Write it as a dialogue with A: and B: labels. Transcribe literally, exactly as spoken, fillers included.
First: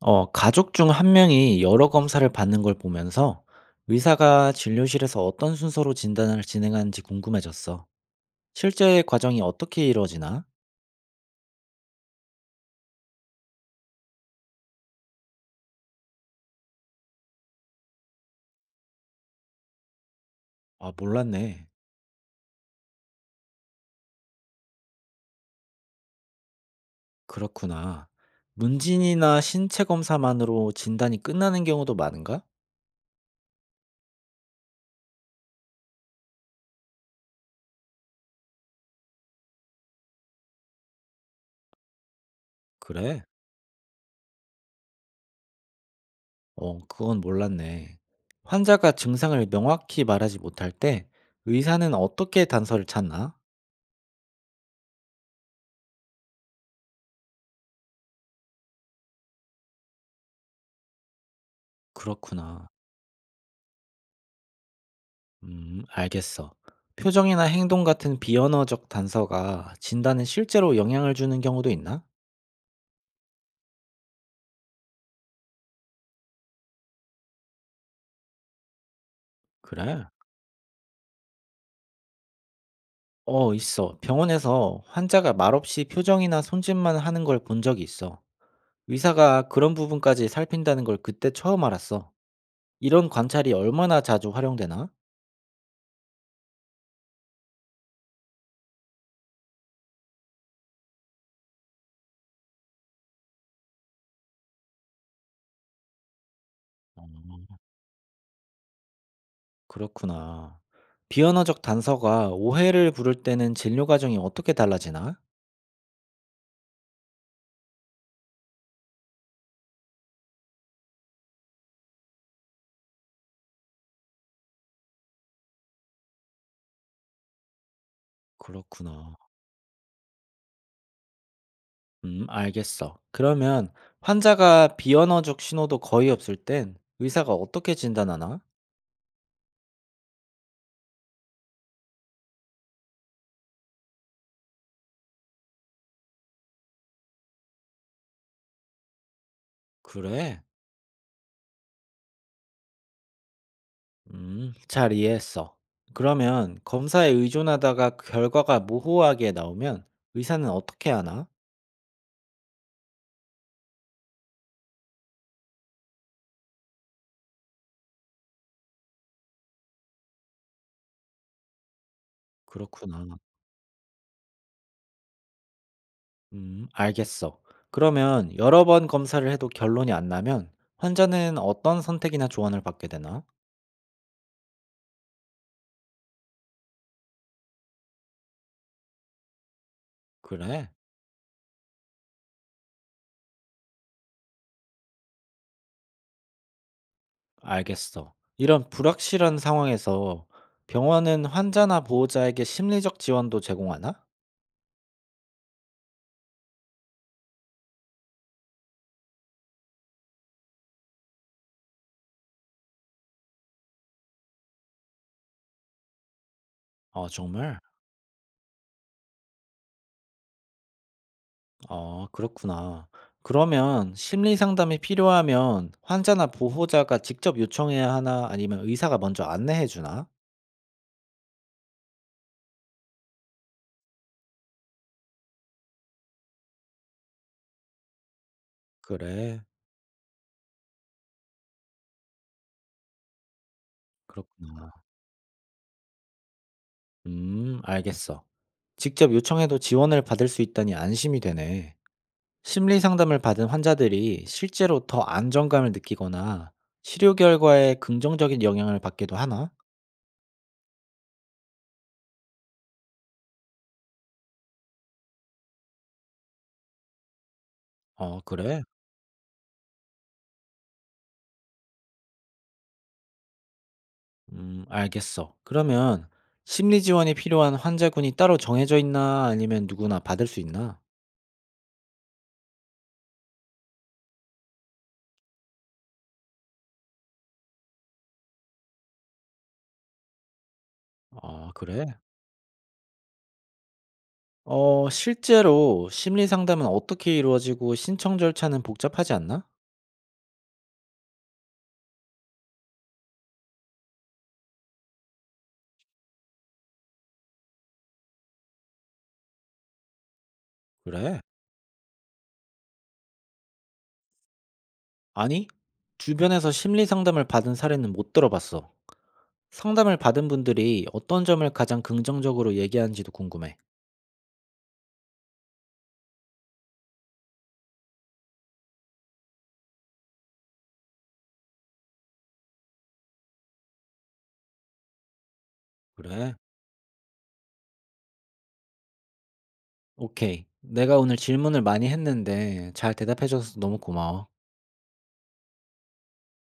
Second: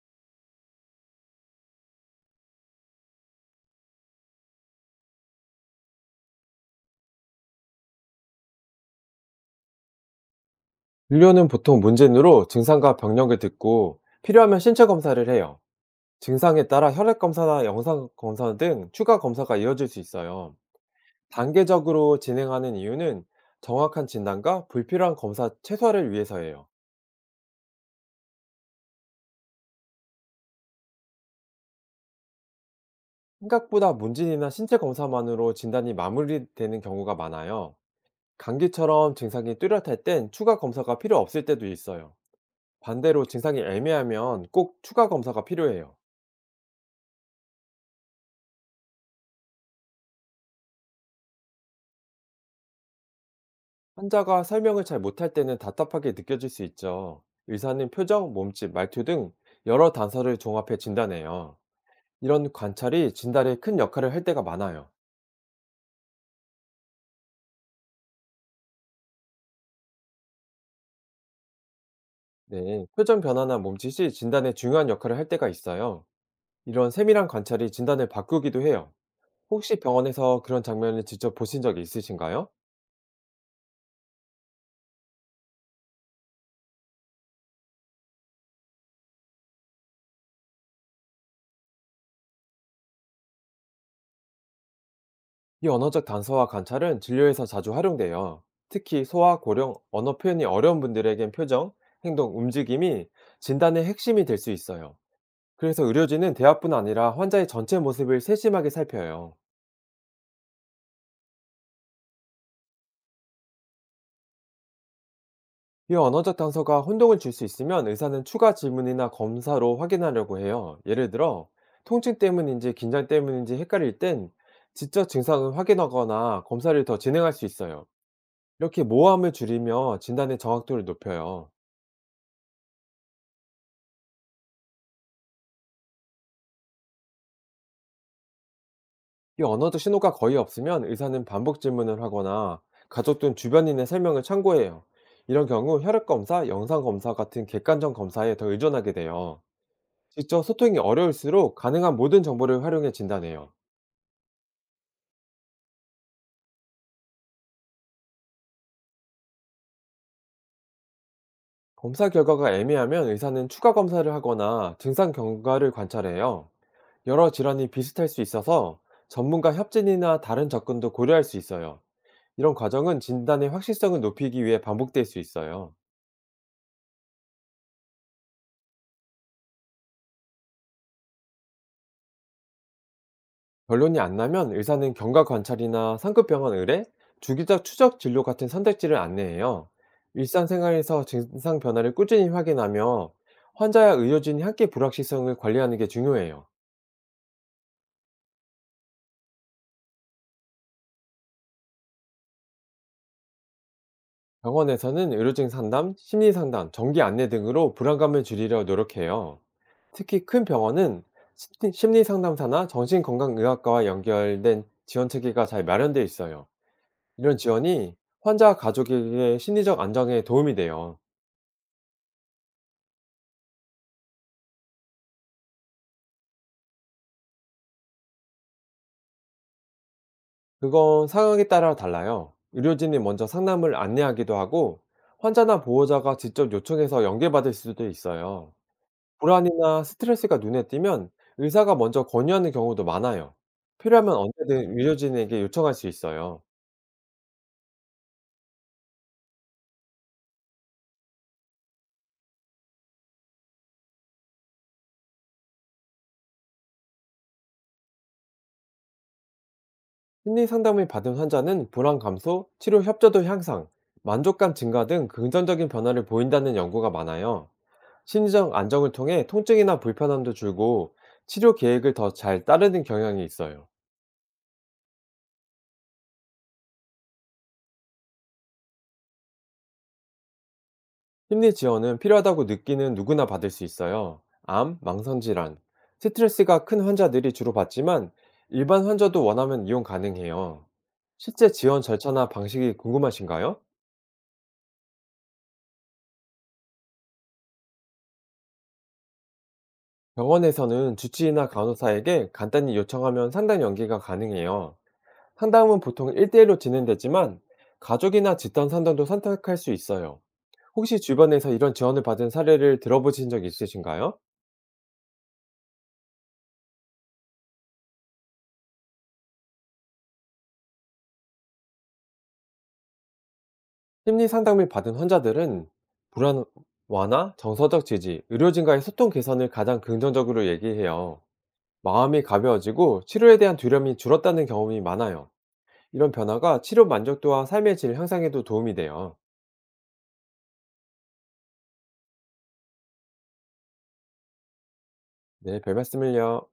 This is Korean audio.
A: 어, 가족 중 한 명이 여러 검사를 받는 걸 보면서 의사가 진료실에서 어떤 순서로 진단을 진행하는지 궁금해졌어. 실제 과정이 어떻게 이루어지나?
B: 진료는 보통 문진으로 증상과 병력을 듣고 필요하면 신체 검사를 해요. 증상에 따라 혈액 검사나 영상 검사 등 추가 검사가 이어질 수 있어요.
A: 아, 몰랐네.
B: 단계적으로 진행하는 이유는 정확한 진단과 불필요한 검사 최소화를 위해서예요.
A: 그렇구나. 문진이나 신체 검사만으로 진단이 끝나는 경우도 많은가?
B: 생각보다 문진이나 신체 검사만으로 진단이 마무리되는 경우가 많아요. 감기처럼 증상이 뚜렷할 땐 추가 검사가 필요 없을 때도 있어요.
A: 그래?
B: 반대로 증상이 애매하면 꼭 추가 검사가 필요해요.
A: 어, 그건 몰랐네. 환자가 증상을 명확히 말하지 못할 때 의사는 어떻게 단서를 찾나?
B: 환자가 설명을 잘 못할 때는 답답하게 느껴질 수 있죠. 의사는 표정, 몸짓, 말투 등 여러 단서를 종합해 진단해요. 이런
A: 그렇구나.
B: 관찰이 진단에 큰 역할을 할 때가 많아요.
A: 음, 알겠어. 표정이나 행동 같은 비언어적 단서가 진단에 실제로 영향을 주는 경우도 있나?
B: 네, 표정 변화나 몸짓이 진단에 중요한 역할을 할 때가 있어요. 이런 세밀한 관찰이 진단을 바꾸기도 해요. 혹시
A: 그래.
B: 병원에서 그런 장면을 직접 보신 적이 있으신가요?
A: 어, 있어. 병원에서 환자가 말없이 표정이나 손짓만 하는 걸 본 적이 있어. 의사가 그런 부분까지 살핀다는 걸 그때 처음 알았어. 이런 관찰이 얼마나 자주 활용되나?
B: 이 언어적 단서와 관찰은 진료에서 자주 활용돼요. 특히 소아, 고령, 언어 표현이 어려운 분들에겐 표정, 행동, 움직임이 진단의 핵심이 될 수 있어요. 그래서 의료진은 대화뿐 아니라 환자의
A: 어,
B: 전체 모습을 세심하게 살펴요.
A: 그렇구나. 비언어적 단서가 오해를 부를 때는 진료 과정이 어떻게 달라지나?
B: 이 언어적 단서가 혼동을 줄 수 있으면 의사는 추가 질문이나 검사로 확인하려고 해요. 예를 들어, 통증 때문인지 긴장 때문인지 헷갈릴 땐 지적 증상을 확인하거나 검사를 더 진행할 수 있어요. 이렇게
A: 그렇구나.
B: 모호함을 줄이며 진단의 정확도를 높여요.
A: 음, 알겠어. 그러면 환자가 비언어적 신호도 거의 없을 땐 의사가 어떻게 진단하나?
B: 이 언어적 신호가 거의 없으면 의사는 반복 질문을 하거나 가족 등 주변인의 설명을 참고해요. 이런 경우 혈액 검사, 영상 검사 같은 객관적 검사에 더 의존하게 돼요.
A: 그래?
B: 직접 소통이 어려울수록 가능한 모든 정보를 활용해 진단해요.
A: 음, 잘 이해했어. 그러면 검사에 의존하다가 결과가 모호하게 나오면 의사는 어떻게 하나?
B: 검사 결과가 애매하면 의사는 추가 검사를 하거나 증상 경과를 관찰해요. 여러 질환이 비슷할 수 있어서 전문가 협진이나 다른 접근도 고려할 수 있어요. 이런 과정은
A: 그렇구나.
B: 진단의 확실성을 높이기 위해 반복될 수 있어요.
A: 음, 알겠어. 그러면 여러 번 검사를 해도 결론이 안 나면 환자는 어떤 선택이나 조언을 받게 되나?
B: 결론이 안 나면 의사는 경과 관찰이나 상급 병원 의뢰, 주기적 추적 진료 같은 선택지를 안내해요.
A: 그래?
B: 일상생활에서 증상 변화를 꾸준히 확인하며 환자와 의료진이 함께 불확실성을 관리하는 게 중요해요.
A: 알겠어. 이런 불확실한 상황에서 병원은 환자나 보호자에게 심리적 지원도 제공하나?
B: 병원에서는 의료진 상담, 심리 상담, 정기 안내 등으로 불안감을 줄이려 노력해요. 특히 큰 병원은 심리 심리 상담사나 정신건강의학과와 연결된 지원 체계가 잘 마련되어 있어요.
A: 아,
B: 이런
A: 정말?
B: 지원이 환자와 가족에게 심리적 안정에 도움이 돼요.
A: 아, 그렇구나. 그러면 심리 상담이 필요하면 환자나 보호자가 직접 요청해야 하나? 아니면 의사가 먼저 안내해 주나?
B: 그건 상황에 따라 달라요. 의료진이 먼저 상담을 안내하기도 하고, 환자나 보호자가 직접 요청해서 연계받을 수도 있어요.
A: 그래,
B: 불안이나 스트레스가 눈에 띄면 의사가 먼저 권유하는 경우도 많아요. 필요하면
A: 그렇구나.
B: 언제든 의료진에게 요청할 수 있어요.
A: 음, 알겠어. 직접 요청해도 지원을 받을 수 있다니 안심이 되네. 심리 상담을 받은 환자들이 실제로 더 안정감을 느끼거나 치료 결과에 긍정적인 영향을 받기도 하나?
B: 심리 상담을 받은 환자는 불안 감소, 치료 협조도 향상, 만족감 증가 등 긍정적인 변화를 보인다는 연구가 많아요.
A: 어,
B: 심리적
A: 그래?
B: 안정을 통해 통증이나 불편함도 줄고 치료 계획을 더 잘 따르는 경향이 있어요.
A: 음, 알겠어. 그러면 심리 지원이 필요한 환자군이 따로 정해져 있나? 아니면 누구나 받을 수 있나?
B: 심리 지원은 필요하다고 느끼는 누구나 받을 수 있어요. 암, 망성질환, 스트레스가 큰 환자들이 주로 받지만 일반 환자도 원하면 이용 가능해요.
A: 아,
B: 실제 지원
A: 그래?
B: 절차나 방식이 궁금하신가요?
A: 어, 실제로 심리 상담은 어떻게 이루어지고 신청 절차는 복잡하지 않나?
B: 병원에서는 주치의나 간호사에게 간단히 요청하면 상담 연계가 가능해요. 상담은 보통 1대1로 진행되지만 가족이나 집단 상담도 선택할 수 있어요. 혹시
A: 그래?
B: 주변에서 이런 지원을 받은 사례를 들어보신 적 있으신가요?
A: 아니, 주변에서 심리 상담을 받은 사례는 못 들어봤어. 상담을 받은 분들이 어떤 점을 가장 긍정적으로 얘기하는지도 궁금해.
B: 심리 상담을 받은 환자들은 불안 완화, 정서적 지지, 의료진과의 소통 개선을 가장 긍정적으로 얘기해요. 마음이 가벼워지고 치료에 대한 두려움이 줄었다는 경험이 많아요. 이런
A: 그래?
B: 변화가 치료 만족도와 삶의 질 향상에도 도움이 돼요.
A: 오케이. 내가 오늘 질문을 많이 했는데 잘 대답해 줘서 너무 고마워.
B: 네, 별 말씀을요.